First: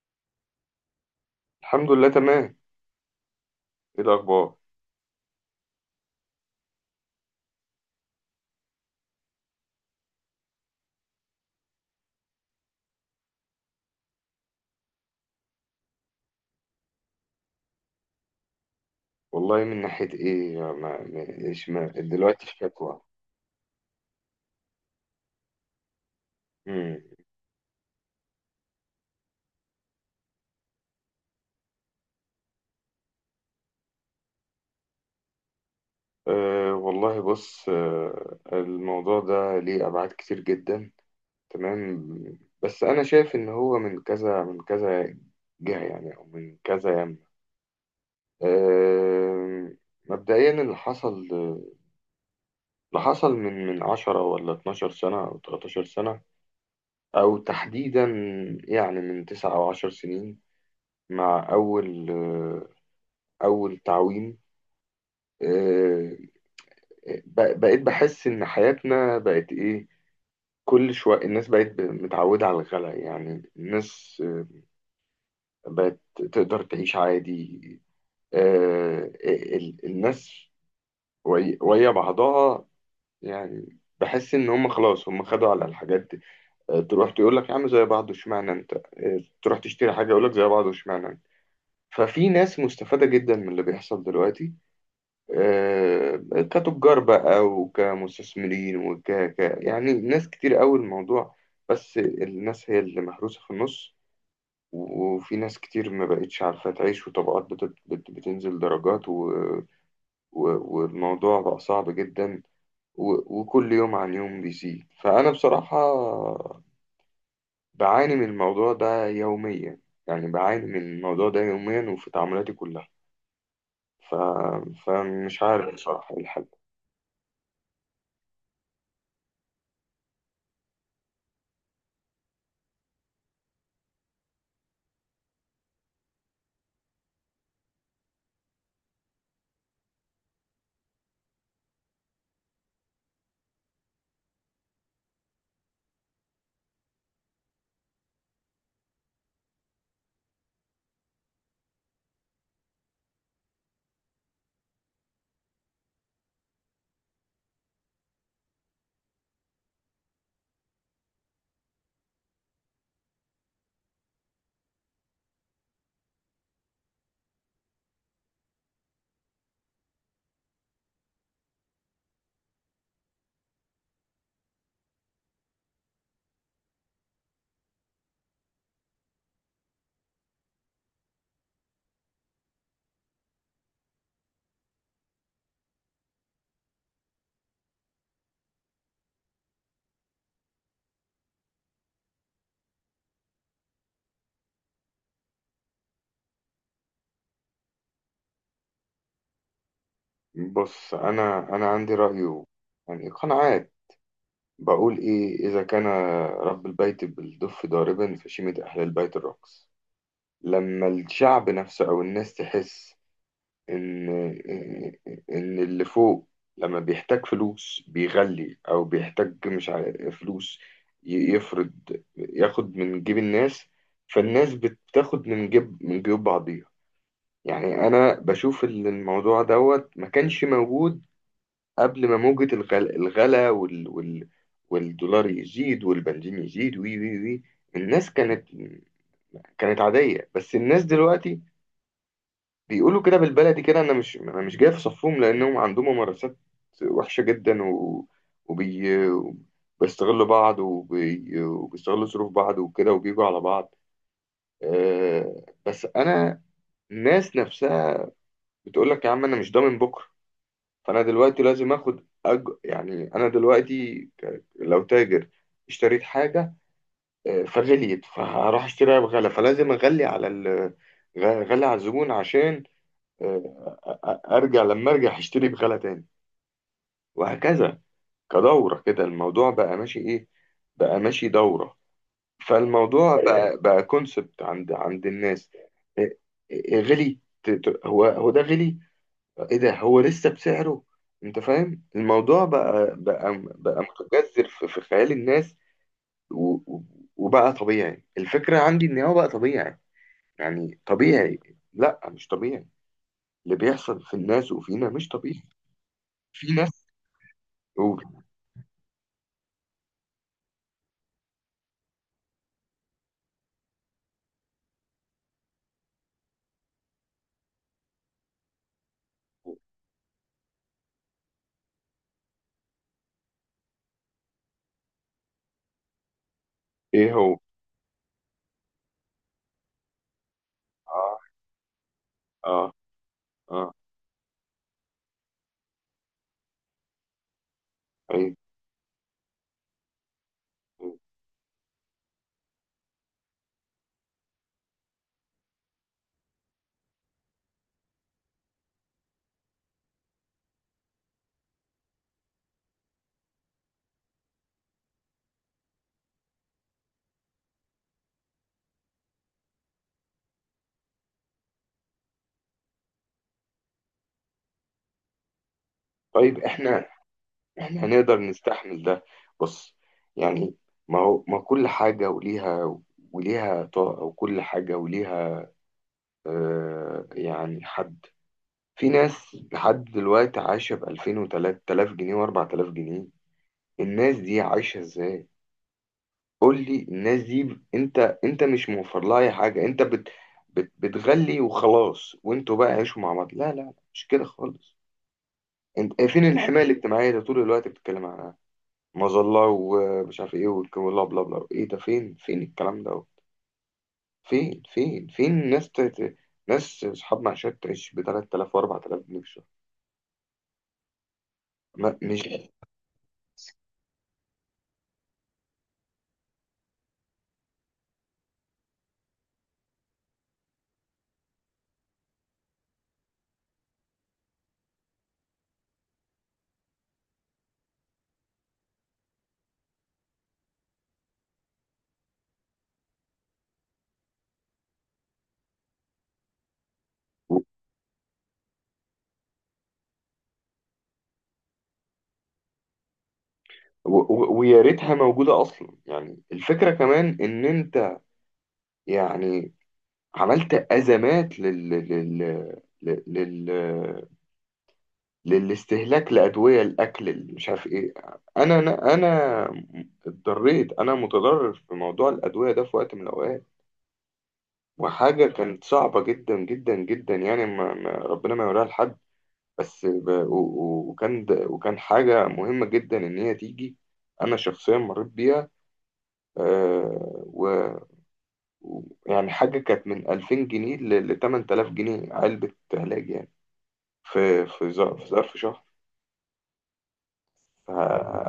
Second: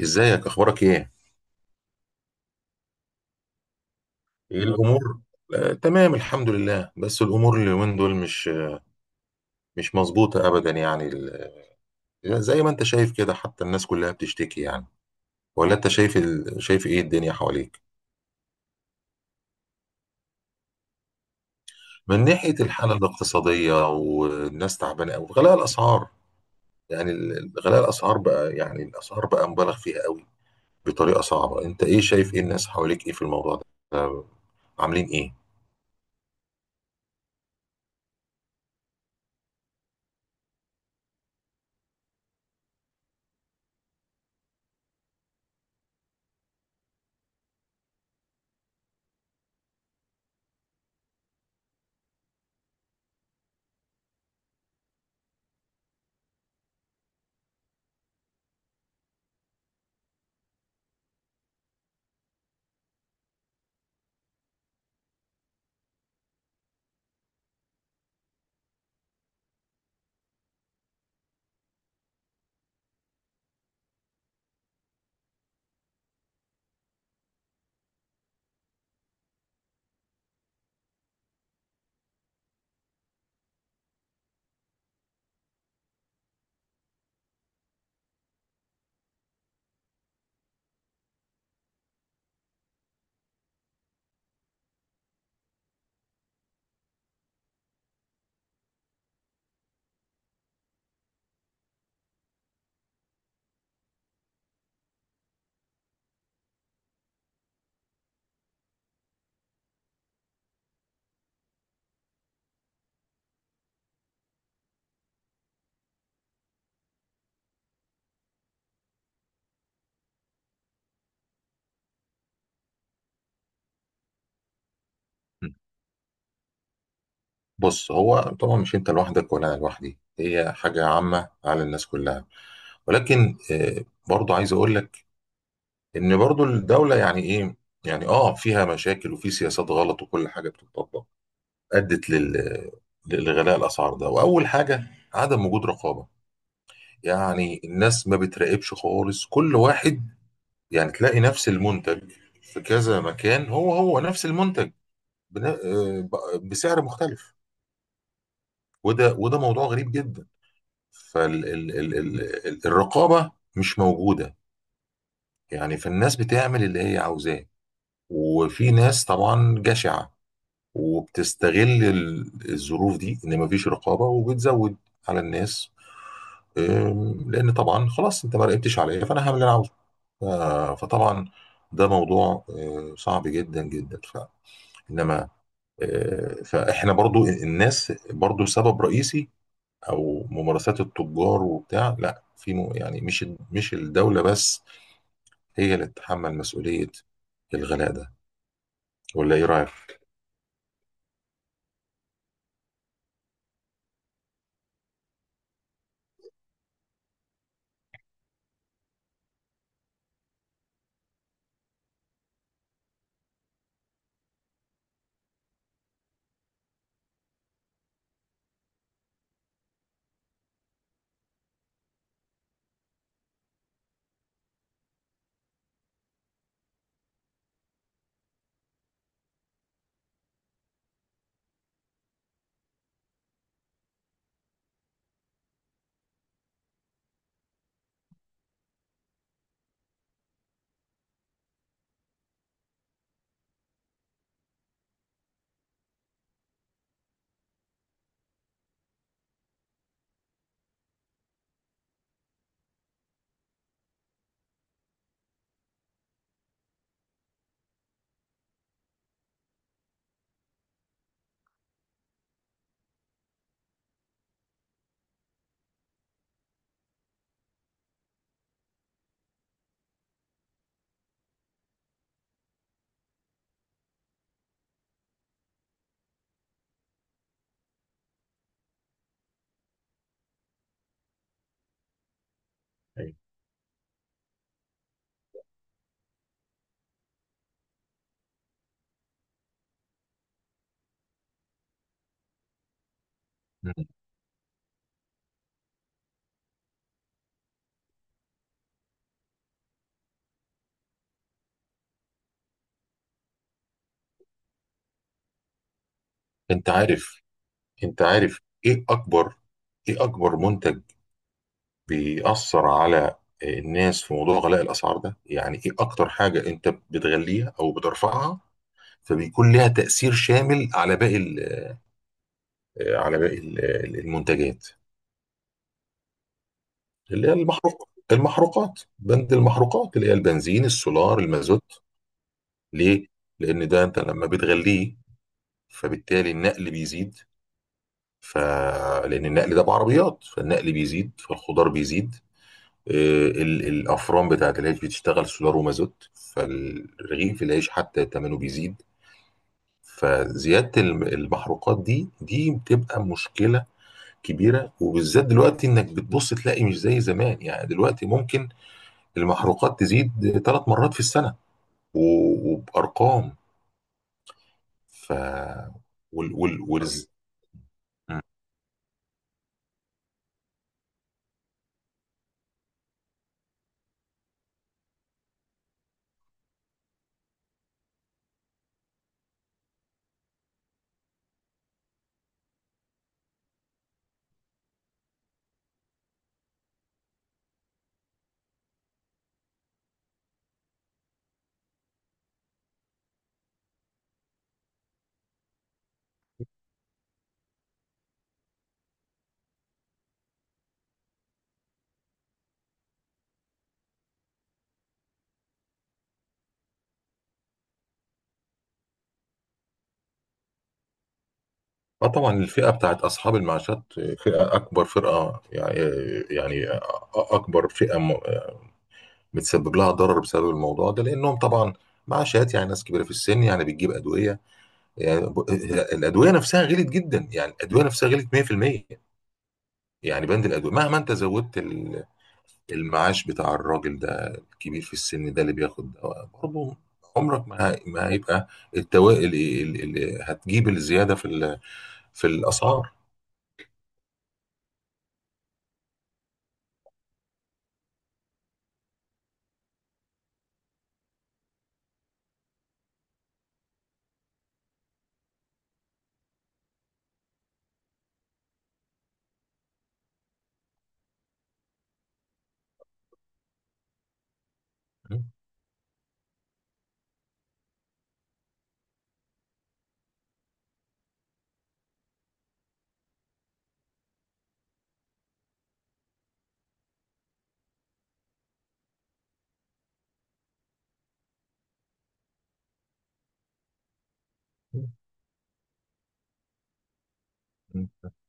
ازيك، اخبارك ايه؟ الحمد لله تمام. ايه الاخبار؟ ايه الامور؟ تمام الحمد لله، بس الامور اليومين دول مش مظبوطه ابدا. يعني زي ما انت شايف كده، حتى الناس كلها بتشتكي يعني. ولا انت شايف شايف ايه الدنيا حواليك؟ والله من ناحيه ايه، ما مش ما من دلوقتي في ناحيه الحاله شكوى. الاقتصاديه، والناس تعبانه قوي، غلاء الاسعار. امم غلاء الاسعار بقى، يعني الاسعار بقى مبالغ فيها قوي، بطريقه صعبه. انت ايه شايف، ايه الناس حواليك، ايه في الموضوع ده؟ آه، عاملين ايه؟ أه والله، بص، أه الموضوع ده ليه ابعاد كتير جدا، تمام. بس انا شايف ان هو من كذا جهه، يعني او من كذا يمه. أه مبدئيا اللي حصل من 10 ولا 12 سنه او 13 سنه، او تحديدا يعني من 9 او 10 سنين، مع أول تعويم. آه، بقيت بحس إن حياتنا بقت إيه. كل شوية الناس متعودة على الغلا، يعني الناس بقت تقدر تعيش عادي. الناس ويا بعضها، يعني بحس إن هم خلاص هم خدوا على الحاجات دي. تروح تقول لك يا عم زي بعض واشمعنى أنت، تروح تشتري حاجة يقول لك زي بعض واشمعنى أنت. ففي ناس مستفادة جدا من اللي بيحصل دلوقتي، آه، كتجار بقى وكمستثمرين يعني ناس كتير قوي الموضوع. بس الناس هي اللي محروسة في النص، وفي ناس كتير ما بقتش عارفة تعيش، وطبقات بتنزل درجات و... والموضوع بقى صعب جدا، وكل يوم عن يوم بيزيد. فأنا بصراحة بعاني من الموضوع ده يوميا، يعني بعاني من الموضوع ده يوميا وفي تعاملاتي كلها. ف... فمش عارف بصراحة إيه الحل. بص، هو طبعا مش انت لوحدك ولا انا لوحدي، هي حاجه عامه على الناس كلها. ولكن برضو عايز اقول لك ان برضو الدوله يعني ايه، يعني فيها مشاكل وفي سياسات غلط، وكل حاجه بتطبق ادت لغلاء الاسعار ده. واول حاجه عدم وجود رقابه، يعني الناس ما بتراقبش خالص، كل واحد يعني تلاقي نفس المنتج في كذا مكان، هو هو نفس المنتج، بن- آه، بسعر مختلف. وده موضوع غريب جدا. فالرقابة مش موجودة، يعني فالناس بتعمل اللي هي عاوزاه. وفي ناس طبعا جشعة، وبتستغل الظروف دي، ان مفيش رقابة، وبتزود على الناس. لان طبعا خلاص انت ما راقبتش عليا، فانا هعمل اللي انا عاوزه. فطبعا ده موضوع صعب جدا جدا. انما فاحنا برضو، الناس برضو سبب رئيسي، او ممارسات التجار وبتاع، لا في يعني مش الدوله بس هي اللي تتحمل مسؤوليه الغلاء ده. ولا ايه رايك؟ بص، انا عندي رأي، يعني قناعات. بقول ايه، اذا كان رب البيت بالدف ضاربا فشيمة اهل البيت الرقص. لما الشعب نفسه او الناس تحس ان اللي فوق لما بيحتاج فلوس بيغلي، او بيحتاج مش عارف فلوس، يفرض ياخد من جيب الناس، فالناس بتاخد من جيب من جيوب بعضيها. يعني انا بشوف ان الموضوع دوت ما كانش موجود قبل ما موجة الغلا, والدولار يزيد والبنزين يزيد وي وي وي الناس كانت كانت عادية، بس الناس دلوقتي بيقولوا كده بالبلدي كده. انا مش جاي في صفهم لانهم عندهم ممارسات وحشة جدا، وبي... وبيستغلوا بعض، وبيستغلوا ظروف بعض وكده، وبيجوا على بعض. بس انا الناس نفسها بتقول لك يا عم انا مش ضامن بكرة، فانا دلوقتي لازم اخد يعني انا دلوقتي لو تاجر اشتريت حاجه، فغليت، فهروح اشتريها بغلا، فلازم اغلي على غلي على الزبون، عشان آه، أ- ارجع لما ارجع اشتري بغلا تاني، وهكذا. كدوره كده، الموضوع بقى ماشي ايه، بقى ماشي دوره. أيوة. فالموضوع بقى كونسبت عند الناس. آه، غلي هو ده غلي، ايه ده هو لسه بسعره. انت فاهم، الموضوع بقى مم. متجذر في خيال الناس. و- و- وبقى طبيعي، الفكرة عندي ان هو بقى طبيعي، يعني طبيعي. لا مش طبيعي، اللي بيحصل في الناس وفينا مش طبيعي. في انت ناس. عارف انت قول. عارف ايه اكبر، ايه اكبر منتج بيأثر على الناس في موضوع غلاء الاسعار ده؟ يعني ايه اكتر حاجة انت بتغليها او بترفعها فبيكون لها تأثير شامل على على باقي المنتجات؟ ايه. اللي هي هو المحروقات، بند المحروقات اللي هي البنزين، اه. السولار، المازوت. اه. ليه؟ اه. لأن ده أنت لما بتغليه فبالتالي النقل بيزيد. ايه. ف لأن النقل ده بعربيات، فالنقل بيزيد، فالخضار بيزيد. آه، الأفران بتاعت العيش بتشتغل سولار ومازوت، فالرغيف العيش حتى ثمنه بيزيد. فزيادة المحروقات دي بتبقى مشكلة كبيرة، وبالذات دلوقتي إنك بتبص تلاقي مش زي زمان. يعني دلوقتي ممكن المحروقات تزيد ثلاث مرات في السنة، وبأرقام. ف وال... طيب وال... احنا، وال... احنا هنقدر نستحمل ده؟ بص، يعني ما هو ما كل حاجة وليها طاقة، وكل حاجة وليها. يعني حد، في ناس لحد دلوقتي عايشة ب 2000 و3000 جنيه و4000 جنيه، الناس دي عايشة ازاي؟ قول لي الناس دي انت مش موفر لها اي حاجة، انت بت بت بتغلي وخلاص، وانتوا بقى عيشوا مع بعض. لا، مش كده خالص. انت، فين الحماية الاجتماعية ده طول الوقت بتتكلم عنها، مظلة ومش عارف ايه، والكلام بلا بلا. ايه ده؟ فين فين الكلام ده؟ فين فين ناس ناس اصحاب معاشات تعيش ب 3000 و 4000 جنيه، ما طيب، مش. طبعا الفئة بتاعت أصحاب المعاشات فئة أكبر فرقة، يعني يعني أكبر فئة متسبب لها ضرر بسبب الموضوع ده، لأنهم طبعا معاشات، يعني ناس كبيرة في السن يعني بتجيب أدوية. يعني ب- الأدوية نفسها غلت جدا، يعني الأدوية نفسها غلت 100%. يعني بند الأدوية مهما أنت زودت المعاش بتاع الراجل ده الكبير في السن ده اللي بياخد ده، برضه عمرك ما هيبقى التوائل اللي هتجيب الزياده في في الاسعار. ويا ريتها موجودة أصلا، يعني الفكرة كمان إن أنت يعني عملت أزمات لل لل لل لل للاستهلاك لأدوية الأكل اللي مش عارف إيه. أنا اتضريت، أنا متضرر في موضوع الأدوية ده في وقت من الأوقات، م- وحاجة كانت صعبة جدا جدا جدا، يعني ما ربنا ما يوريها لحد. بس وكان حاجة مهمة جدا إن هي تيجي، أنا شخصيا مريت بيها. آه، و يعني حاجة كانت من 2000 جنيه ل 8000 جنيه علبة علاج، يعني في م- في ظرف شهر. ف- م.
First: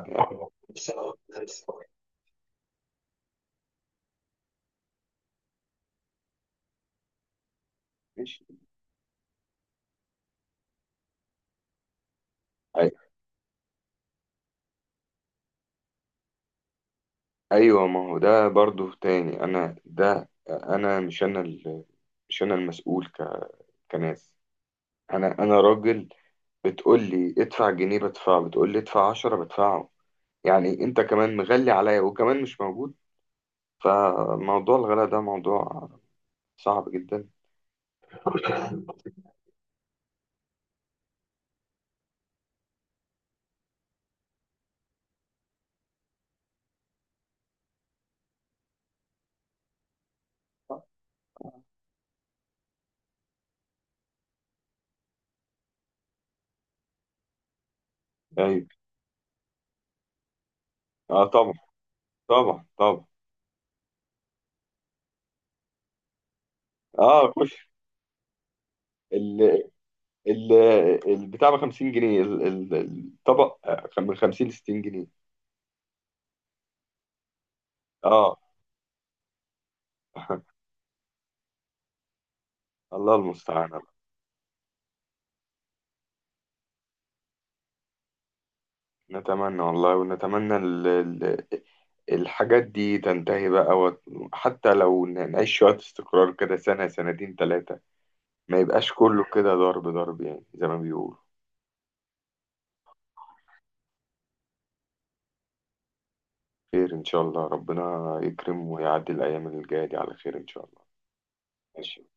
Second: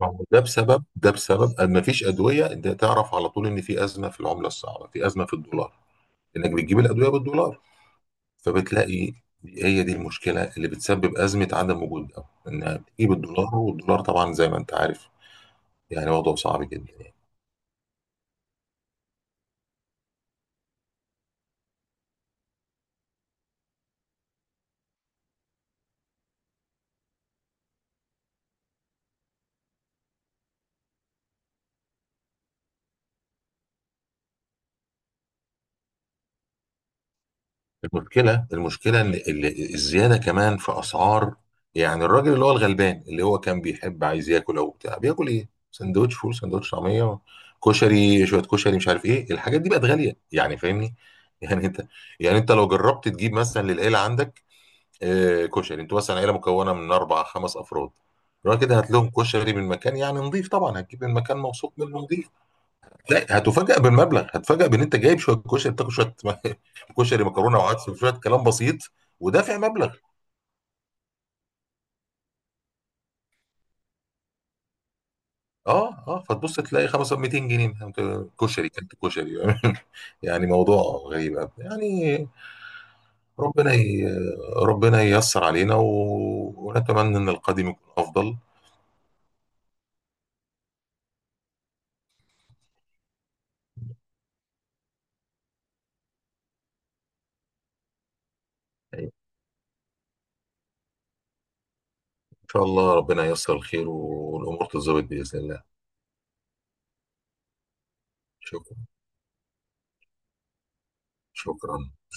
ما هو يعني ده بسبب أن ما فيش ادويه. ده تعرف على طول ان في ازمه في العمله الصعبه، في ازمه في الدولار، انك بتجيب الادويه بالدولار. ماشي. فبتلاقي هي دي المشكله اللي بتسبب ازمه عدم وجود، ده انها أي- بتجيب الدولار، والدولار طبعا زي ما انت عارف يعني وضعه صعب جدا. ايوه، ما هو ده برضو تاني. انا مش انا المسؤول كناس، انا راجل. بتقول لي ادفع جنيه بدفعه، بتقول لي ادفع عشرة بدفعه، يعني انت كمان مغلي عليا وكمان مش موجود. فموضوع الغلاء ده موضوع صعب جدا. المشكلة ان الزيادة كمان في اسعار، يعني الراجل اللي هو الغلبان اللي هو كان بيحب، عايز ياكل او بتاع، بياكل ايه؟ سندوتش فول، سندوتش طعمية، كشري، شوية كشري، مش عارف ايه. الحاجات دي بقت غالية يعني، فاهمني؟ يعني انت يعني انت لو جربت تجيب مثلا للعيلة عندك كشري. انتوا مثلا عيلة مكونة من اربع خمس افراد، الراجل ايوه، كده هات لهم كشري من مكان يعني نظيف، طبعا هتجيب من اه، مكان طبعا موثوق منه نظيف. طبعا طبعا. لا، هتفاجأ بالمبلغ، هتفاجأ بان انت جايب شويه كشري، بتاكل شويه اه، كشري، خش مكرونه وعدس وشويه كلام بسيط، ال ودافع مبلغ. ال البتاع ب 50 جنيه، الطبق من 50 ل 60 جنيه. اه، اه، فتبص تلاقي 500، 200 جنيه أنت اه. كشري، كانت كشري يعني موضوع غريب أوي. يعني الله المستعان ربنا بقى. ي... ربنا ييسر علينا ونتمنى ان القادم يكون افضل. نتمنى والله، ونتمنى ال الحاجات دي تنتهي بقى حتى لو نعيش شوية استقرار كده، سنة سنتين ثلاثة، ما يبقاش كله كده ضرب ضرب، يعني زي ما بيقولوا. ان شاء الله ربنا ييسر الخير، والامور تتظبط باذن الله. خير إن شاء الله، ربنا يكرم شكرا، ويعدي الأيام اللي جاية دي على خير إن شاء الله. شكرا. ماشي.